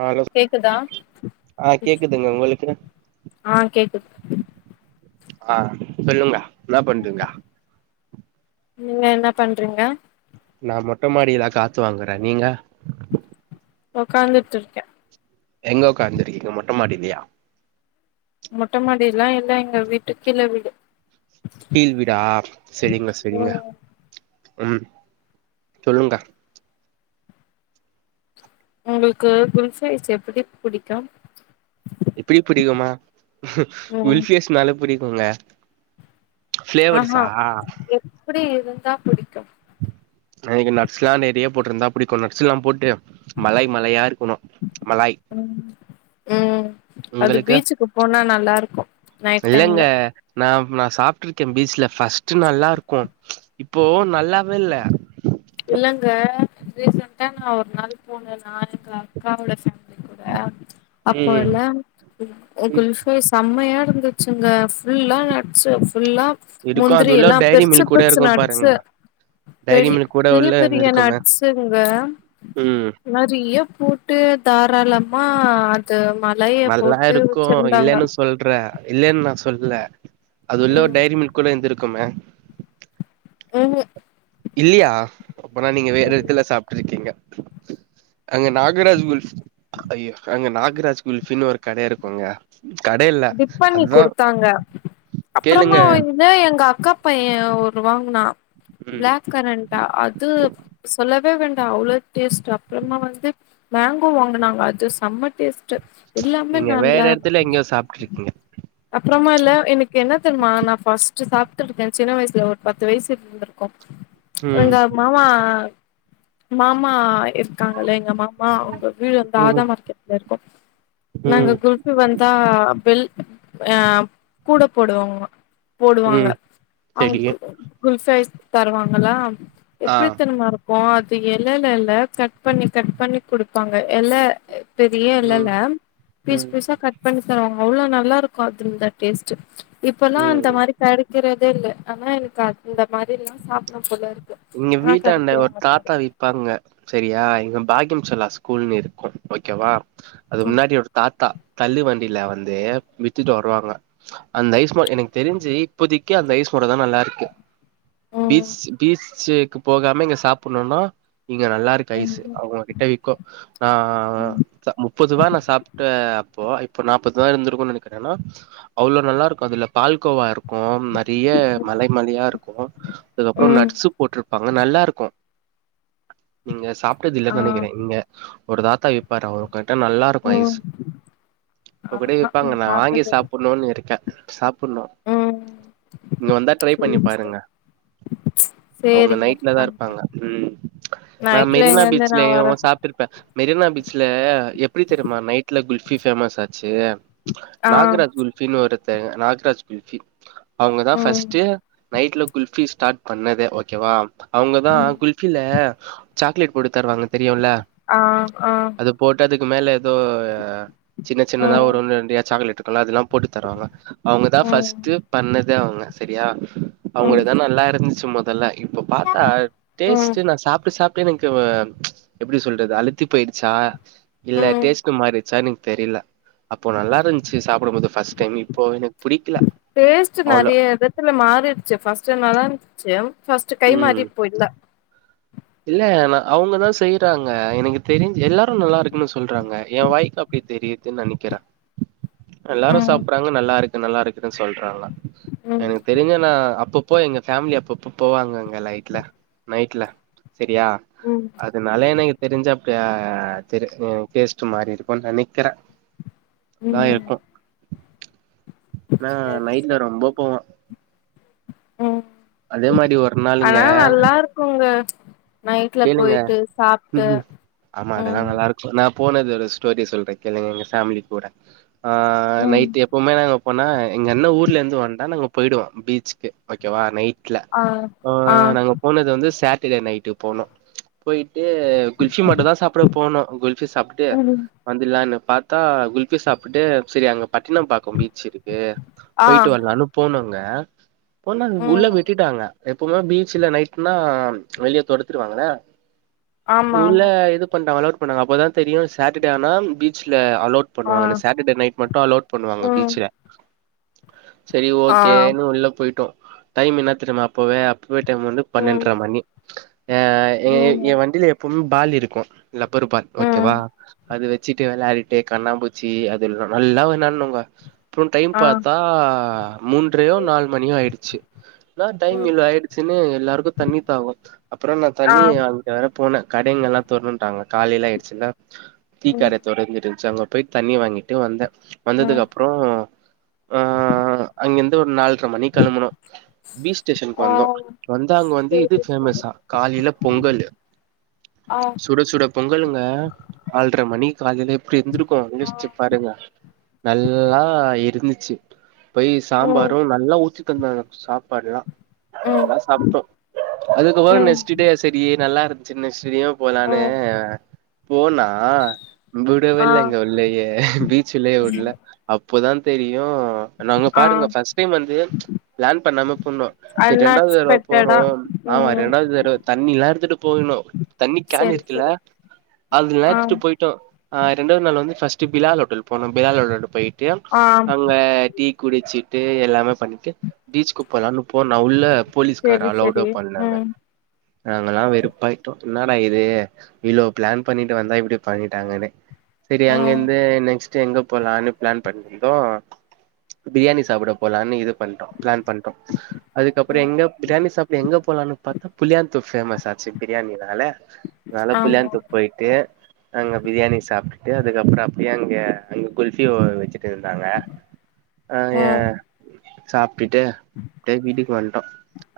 ஆ hello கேக்குதா ஆ கேக்குதுங்க உங்களுக்கு ஆ சொல்லுங்க என்ன பண்றீங்க நீங்க என்ன பண்றீங்க நா மொட்ட மாடில காத்து வாங்குறே நீங்க ஒக்காந்துட்டுருக்கே எங்க ஒக்காந்துருக்கீங்க மொட்ட மாடிலயா மொட்டமாடில்லா இல்ல எங்க வீட்டு கீழ வீடு கீழ்வீடா செரிங்க செரிங்க ம் ம் சொல்லுங்க உங்களுக்கு குல்ஃபி ஐஸ் எப்டி புடிக்கு எப்பிடி புடிக்குமா ம் குல்ஃபி ஐஸ்னாலே புடிக்குங்க ஃப்ளேவர்ஸா ப்டி இருந்தா புடிக்கு எனக்கு நட்ஸ்லா நெறைய போட்ருந்தா புடிக்கு நட்ஸ்லா போட்டு மலை மலையா ருக்குணு மலாய் ம் ம் அது உங்களுக்கு பீச்சுக்கு போனா நல்லாருக்கு நைட் இல்லங்க டைம்ல நா நா சாப்ட்ருக்கே பீச்ல ஃபஸ்ட்டு நல்லாருக்கு இப்போ நல்லாவே இல்ல இல்லங்க ரீசென்ட்டா நா ஒரு நாள் போனே நானு எங்க அக்காவோட ஃபேமிலி கூட ம் அப்போல்ல குல் அ ம் குல்ஃப் ஐஸ் செம்மையா இருந்துச்சுங்க ஃபுல்லா நட்ஸு ஃபுல்லா இருக்கு அது முந்திரி உள்ள எல்லா டைரி பெருசு மில்க் கூட பெருசு இருக்கு பாருங்க நட்ஸு டைரி பெரி மில்க் கூட பெரிய உள்ள பெரிய இருக்குமே நட்ஸுங்க ம் நெறைய போட்டு தாராளமா து மலை நல்லாருக்கு இல்லேன்னு சொல்ற இல்லேன் நா சொல்லல அது உள்ள ஒரு ம் டைரி மில்க் கூட இருந்துருக்குமே ஹு ஹும் இல்லியா அப்பன்னா நீங்க ம் வேற எடத்துல சாப்ட்ருக்கீங்க அங்க நாகராஜ் குல்ஃப் ஐயோ அங்க நாகராஜ் குல்ஃபின்னு ஒரு கட இருக்குங்க கட இல்ல டிப்பண்ணி அதுதா குடுத்தாங்க கேளுங்க அப்பறமா வந் தா எங்க அக்காப் பையே ஒன்னு வாங்குனா ம் பிளாக் கரன்டா அது சொல்லவே வேண்டா அவ்ளோ டேஸ்ட்டு அப்றமா வந்து மேங்கோ வாங்குனாங்க அது செம்ம டேஸ்ட்டு எல்லாமே நல்லா இருந்துச்சு உள்ளே அப்றமா இல்ல எனக்கு என்ன தெர்மா நா ஃபஸ்ட்டு சாப்ட்டுருக்கே சின்ன வயசுல ஒரு பத்து வயசு வந்துருக்கு ம் எங்க மாமா மாமா இருக்காங்கலே எங்க மாம் மா அவுங்க வீடு வந்து ம் தாதா மார்க்கெட்ல இருக்கு நாங்க ம் குல்ஃபி வந்தா பெல் ஏ கூட போடுவோங்க போடுவாங்க ம் அவுங் செரி கூ குல்ஃபி ஐஸ் தருவாங்களா ஆ எப்டித்தெரிமா இருக் கோ அது எலல்லல கட் பண்ணி கட் பண்ணி குடுப்பாங்க எல பெரிய எலல ம் பீஸ் ம் பீஸா கட் பண்ணி தருவாங்க அவ்ளோ நல்லாருக்கு அதுல்ல டேஸட்டு இப்பல்லா ம் அந்த மாரி கெடைக்கிறதேல்ல ஆனா எனக் கு அந்த மாரில்லா சாப்புனு போலருக் இங்க வீட்டாண்ட ஒரு தாத்தா விப் பாங்க செரியா இங்க பாக்கியம் செல்லா ஸ்கூல்ன்னு இருக்கு ஓகேவா அது ம் முன்னாடி ஒரு தாத்தா தள்ளு வண்டில வந்து வித்துட்டு வருவாங்க அந்த ஐஸ் பா எனக் தெரிஞ்சு இப்போதைக்கு அந்த ஐஸ் மட்டுந்தா நல்லாருக்கு ம் பீச் பீச்வேக்கு போகாம இங்க சாப்புன்னுன்னா இங்க நல்லாருக் ஐசு ம் அவுங்ககிட்ட விக்கு நா த முப்பதுவா நா சாப்ட்ட அப்போ இப்போ நாப்பதுவா இந்துருக்கு நெனக்கிற ஏனா அவ்ளோ நல்லாருக்கு அதுல பால்கோவாருக்கு நெறிய மலய் மலயா இருக்கு அதுக்கப்றோ ம் நட்ஸு போட்ருப்பாங்க நல்லாருக்கு நீங்க சாப்ட்டதில்லன் ஆ நெனைக்கிறே இங்க ஒரு தாத்தா விப்பாரு அவுரு கர்ட்டா நல்லார் டுக் ம் ஐஸ் இப்பக்கூட ஆஹா விப்பாங்க நா வாங்கி சாப்ட்டதில்ல சாப்புனூன் இருக்கே சாப்புன்னு ம் இங்க வந்தா ட்ரை பண்ணி சேரி பாருங்க சேரி அவுங்க சேரிங்க நைட்ல தா பண்றோ இருப்பாங்க ம் நா நைட்ல மெரினா எங்கருந்து நா வரே பீச்லயு சாப் ட்டுருப்ப மெரினா பீச்ல எப்டி தெரிமா நைட்ல குல்ஃபி ஃபேமஸ் ஆச்சு ஆ நாகராஜ் குல்ஃபின் ஒருத்தங்க நாகராஜ் குல்ஃபி அவுங்கதா ம் ஃபஸ்ட்டு நைட்ல குல்ஃபி ஸ்டாட் பண்ணதே ஓகேவா அவுங்கதா ம் குல் ஃபில சாக்லேட் போட்டு தருவாங்க தெரியுல ஆ ஆ அது போட்டு அதுக்கு மேலே எதோ சின்ன சின்னதா ம் ஒரு உருண்டியா சாக்கலேட் இருக்குல அதுல்லா போட்டு தருவாங்க அவுங்கதா ம் ஃபஸ்ட்டு பண்ணதே அவுங்க செரியா ம் அவுங்கிடதா நல்லாருந் ச்சு மொதல்ல இப்போ பாத்தா ம் டேஸ்ட்டு நா சாப்ட்டு சாப் ட்டு எனக்கு ஒ அ எப்டி சொல்றது அலுத்து போயிடுச்சா இல்ல ம் டேஸ்ட்டு மாறிச்சா எனக் தெரில அப்போ நல்லாருந்ச்சு சாப்புடும்போது ஃபஸ்ட் டைம் இப்போ எனக் புடிக்கில அவ்ளோ இல்ல மாறிட்ச்சு ஃபஸ்ட்டு நல்லாருந்ச்சு ஃபஸ்ட் கை மாறி ம் இப்போ இல்ல இல்ல நா அவுங்கதா செய்றாங்க எனக்கு தெரிஞ் எல்லாரு நல்லாருக்குன்னு சொல்றாங்க எ வாய்க்கப் டி தெரிதுன் நெனக்கிறே எல்லாரு ம் சாப்றாங்க நல்லாருக்கு நல்லாருக்குதுன் சொல்றாங்க ம் எனக்கு தெரிஞ்ச நா அப்பப்போ எங்க ஃபேமிலி அப்பப்ப போவாங்கங் க லைட்ல நைட்ல செரியா ம் அதனால எனக்கு தெரிஞ்ச அப்டியா தெரி ம் டேஸ்ட்டு மாறிருக்குன் நெனைக்கிறே அதா ம் இருக்கு ஆனா சேரி நைட்ல சேரி ரொம்போ போவோ ம் அதே மாரி ஒரு நாளுங்க ஆனா நல்லா இருக்குங்க நைட்ல கேளுங்க போய்ட்டு சாப்ட்டு ம் நா போனதோட ஸ்டோரி சொல்றே கேளுங்க எங்க ஃபேமிலி கூட ஆ ம் நைட்டு எப்புமே நாங்க எப்போனா எங்க அண்ண ஊர்லேந்து வந்தா நாங்க போயிடுவோ பீச்சிக்கு ஓகேவா நை ட்ல ஆ அ ஆ அ நாங்க போனது வந்து சேட்டடே நைட்டு போனோ போய்ட்டு குல்ஃபி மட்டு தா சாப்புட போனோ குல்ஃபி சாப்டுட்டு ம் வந்துலானு பாத்தா குல்ஃபி சாப்ட்டுட்டு செரி அங்க பட்டினபாக்கம் பீச்சிருக்கு ஆ போய்ட்டு வர்லானு போனோங்க போனா உள்ள ம் விட்டுட்டாங்க எப்புமே பீச்சில நைட்ன்னா வெளிய தொரத்திருவாங்கள ஆமா உள்ள ஆமா இது பண்ட்டாங்க அலவ்ட் பண்ணாங்க அப்பதா தெரியு சேட்டடே ஆனா பீச்ல அலவ்ட் ஆ பண்ணுவாங்கனு சேட்டடே நைட் மட்டு அலவ்ட் பண்ணுவாங்க ம் பீச்சில செரி ஓ ஆ கேன்னு உள்ள போய்ட்டோ டைம் இன்னா தெரிமா அப்பவே ப்பவே டைம் வந்து ம் பணன்ற மணி ஏ ஏய் ம் எ வண்டில எப்பும் பால் இருக்கு லப்பர் பால் ஓ ம் கேவா அது வச் சிட்டு விளாடிட்டு கண்ணாம்பூச்சி அதுல்ல நல்லா வெளானுங்க றோ டைம் ஆ பாத்தா மூன்றையோ நால் மணி ஆயிட்ச்சு ல டைம் ம் இல்ள ஆய்ட்ச்சின்னு எல்லாருக்கு தண்ணி தாகோ அப்றோ நா ஆ தண்ணி வாய்ங்கிட்டு வர போனே கடைங்கல்லா தொரந்த்ட்டாங்க காலைல ஆயிட்ச்சில்ல ம் டீக்கட தொறந்த்ருந்துன்ச்சு அங்க போயி தண்ணிய வாங்கிட்டு வந்தே ம் வந்ததுக்கப்றோ அ அங்கிந்து ஒரு நாள் எட்ற மணி கெளம்புனோ பீச் ஸ்டேஷனுக்கு ஆ வந்தோ வந்தா அங்க வந்து இது சேரி சேரி பேமஸா இல்ல பொங்கலு ஆ ஆ சு சுட சுட பொங்கலுங்க நால்ற மணி காலைல எப்டி இருந்திருக்கு யோச்சு பாருங்க நல்லா இருந்துச்சு போயி ம் சாம்பாரு நல்லா ஊத்தி தந்தாங்க சா பட்லா ம் அதெல்லா சாப்ட்டோ அதுக்கப்பறோ ம் நெக்ஸ்ட்டு டே செரி கே நல்லாருந்துச்சு நெக்ஸ்ட்டே போலானு ம் போனா ஆ குடவேல்லங்க உள்ளயே பீச்சுள்ளயே வுட்ல அப்போதா தெரியு நாங்க ஆ பாருங்க ஃபஸ்ட் டைம் வந்து பிளான் பண்ணாம போனு செரி ரெண்டாவது தரவ போறோ அன்எக்ஸ்பெக்டடா ஆமா ம் ரெண்டாவது தரவ தண்ணில்லா எடுத்துட்டு போய்னு தண்ணி கேன் செரி இருக்குல செரி அதுல ஆ எத்துட்டு போய் அ ரெண்டது நாள் வந்து ஃபஸ்ட்டு பிலால் ஹோட்டல் போனோ பிலால் ஹோட்டல போயிட்டு ஆ அங்க டீ குடிச்சிட்டு எல்லாமே பண்ணிட்டு பீச்க்கு போலான்னு போ நா உள்ள போலீஸ்கார் செரி அலவுடே செரி பண்ணலங்க ம் நாங்கல்லா வெறுப்பாயிட்டோ என்னடா இது இளோ பிளான் பண்ணிட்டு வந்தா இப்டி பண்ணிட்டாங்கனு செரி ம் அங்கிந்து நெக்ஸ்ட் எங்க போலான்னு பிளான் பண்ணிருந்தோ பிரியாணி சாப்ட போலானு இது பண்ட்டோ பிளான் பண்ட்டோ அதுக்கப்புற எங்க பிரியாணி சாப்ட எங்க போலானு பாத் புல்யா தோப்பு பேமஸ் ஆச்சே பிரியாணி னால நானு ஆமா புல்யான்த் போயிட்டு அங்க பிரியாணி சாப்ட்டுட்டு அதுக்கப்புற அப்டியே அங்க அவிங்க குல்ஃபி வ வச்சு ட்ருந்தாங்க ஆ ஏ ம் சாப்ட்டுட்டு அப்டியே வீட்டுக்கு வந்ட்டோ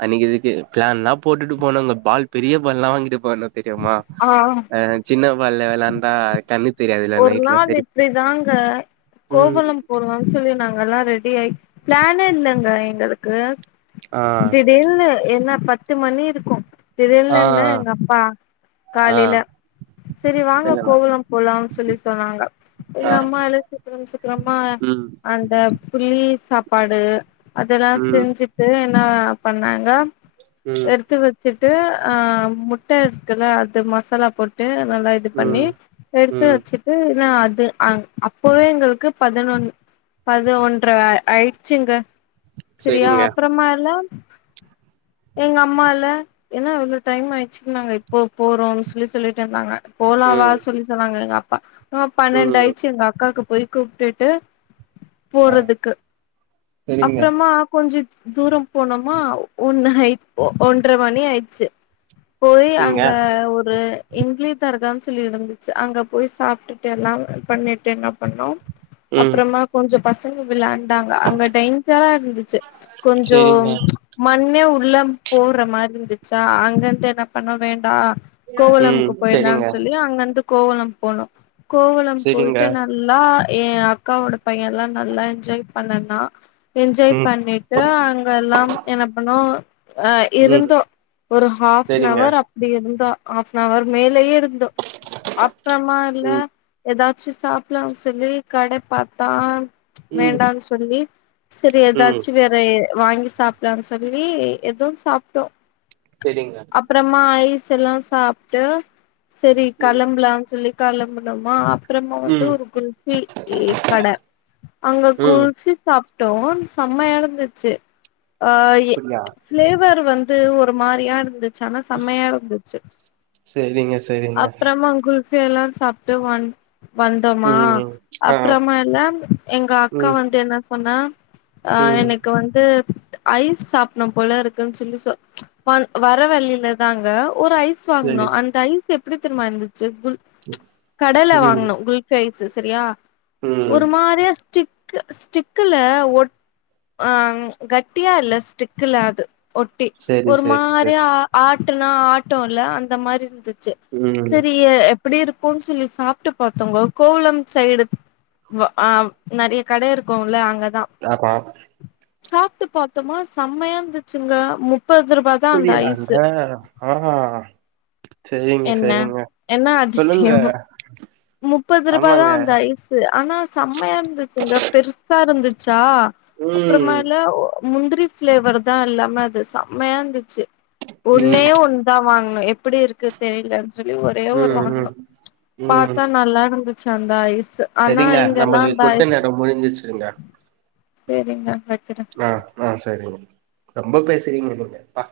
அன்னைக்கு இதுக்கு பிளான் நா போட்டுட்டு போனா அங்க பால் பெரிய பால் எல்லா வாங்கிட்டு போனு தெரியுமா ஆ அ சின்ன பால்ல வெளயாண்டா கனி ஒரு நாள் இப்டி தாங்க ம் கோவலம் ஒருவம் சொல்லி நாங்கல்லா ரெடி ஆயி பிளானே இல்லங்க எங்களுக்கு ஆ திடீர்னு என்ன பத்து மணி இருக்கு தெரியில ஆ இல்ல எங்க அப்பா ஆ காலைல செரி வாங்க சொல்லுங்க கோவல போலா சொ சொல்லி சொன்னாங்க எங்க ஆ அம்மா இல்ல சீக்கிர சீக்கிரமா ம் அந்த புள்ளி சாப்பாடு அதெல்லா ம் செஞ்சிட்டு என்ன பண்ணாங்க ம் எடுத்து விட் சிட்டு ஆ முட்ட இருக் இல்ல அது மசாலா போட்டு நல்லா இது பண்ணி ம் எடுத்து ம் வச்சிட்டு நா அது அ அப்பவே எங்களுக்கு பதினொன் பது ஒன்ற ஆ ஆய்டுச்சுங்க செரியா செரிங்க அப்புறமா எல்லா எங்க அம்மால்ல என்னா அவ்ளோ டைம் ஆயிச்சின்னாங்க இப்போ போறோ சொல்லி சொல்லிட்ருந்தாங்க போலாவா ம் சொல்லி சொன்னாங்க எங்க அப்பா ஆ ம் பணண்டாய்ச் எங்க அக்காக்கு போய் கூப்பிட்டுட்டு ஆ போறதுக்கு செரிங்க அப்புறமா கொஞ்சம் தூரம் போனோமா ஒன்னு ஒன்றரை மணி ஆயிடுச்சு போய் ங்க அங்க ஒரு இம்லி தர்கான்னு சொல்லி இருந்துச்சு அங்க போய் சாப்பிட்டுட்டு எல்லாம் பண்ணிட்டு என்ன பண்ணோம் ம் அப்புறம் கொஞ்சம் பசங்க விளயாண்டாங்க அங்க டேஞ்சரா இருந்துச்சு கொஞ்சம் செரிங்க மண்ணே உள்ளே போடுற மாதிரி இருந்துச்சா அங்கிருந்து என்ன பண்ணோ வேண்டாம் ம் கோவளமுக்கு போயிடலாம்னு செரிங்க சொல்லி அங்கந்து கோவளம் போணோம் கோவளம் செரிங்க போயிட்டு ந எல்லா என் அக்காவோட பையன் எல்லாம் நல்லா என்ஜாய் பண்ணனா என்ஜாய் ம் பண்ணிட்டு ஏ அங்க எல்லாம் என்ன பண்ணோம் ஹ ம் இருந்தோம் ஒரு ஹாஃப் அன் செரிங்க ஹவர் அப்படி இருந்தோம் ஹாஃப் அன் ஹவர் மேலயே இருந்தோம் அப்புறமா இல்ல ம் ஏதாச்சும் சாப்பலாம்னு சொல்லி கடை பார்த்தா ம் வேண்டாம்னு சொல்லி சரி ம் ஏதாச்சு வேற வாங்கி சாப்பலான்னு சொல்லி எதுவும் சாப்பிட்டோ சரிங்க அப்புறமா ஐஸ் எல்லாம் சாப்பிட்டு சரி ம் கிளம்புலா சொல்லிக்கிளம்புனமா அப்புறமா வந்து ம் ஒரு குல்ஃபி இ கடை அங்க ம் குல்ஃபி சாப்பிட்டோம் செம்மயா இருந்துச்சு ஆ யே அப்டியா பிளேவர் வந்து ஒரு மாதிரியா இருந்துச்ச ஆனா செமையா இருந்துச்சு செரிங்க செரிங்க அப்புறமா கு குல்ஃபி எல்லாம் சாப்பிட்டு வ வந்தோமா ம் ஆ அப்புறமால்ல எங்க அக் அக்கா ம் வந்து என்ன சொன்னா அஹ் ம் எனக்கு வந்து ஐஸ் சாப்பிடனும் போல இருக்குன்னு சொல்லி சொ வர வழியில தாங்க ஒரு ஐஸ் செரி வாங்கணோம் அந்த ஐஸ் எப்படி தெரியுமா இருந்துச்சு கு கடைல ம் வாங்கணோம் குல்ஃபி ஐஸ் சரியா ம் ஒரு மாதிரிய சிக் ஸ ஸ்டிக்குல ஒட் ஹ கட்டியா இல்லை ஸ்டிக்குல அது ஒட்டி செரி ஒரு செரி செரி மாதிரியா ஆட்டுனா ஆட்டும் இல்ல அந்த மாதிரி இருந்துச்சு ம் சரி எப்படி இருக்கும்ன்னு சொல்லி சாப்பிட்டு பார்த்தோங்கோ கோவளம் சைடு ஆ நிறைய கடை இருக்குமில்ல அங்க தான் ஆமாம் சாப்பிட்டு பார்த்தோமா செம்மையா இருந்துச்சுங்க முப்பது ரூபாய் அப்படியா அ ஆ சேரிங்க என்ன சேரிங்க என்ன சொல்லுங்க அதிசயோ முப்பது ரூபா ஆமாங்க தான் அந்த ஐஸ் ஆனா செம்மையா இருந்துச்சுங்க பெருசா இருந்துச்சா ம் அப்புறமேல முந்திரி ஃபிளேவர் தான் எல்லாமே அது செம்மையா இருந்துச்சு ம் ஒண்ணே ஒண்ணு நான் வாங்கணே எப்படி இருக்கு தெரியலேன்னு சொல்லி ஒரே ஒரு ம் ம் வாங்கணோம் ம் பார்த்தா நல்லா இருந்துச்சு சந்தாய்சு சரிங்க நம்மளுக்கு குடுத்த நேரம் முடிஞ்சிருச்சிங்க சரிங்க வைக்கறேன் ஆ ஆ சரிங்க ரொம்ப பேசுறீங்க நீங்க அப்பா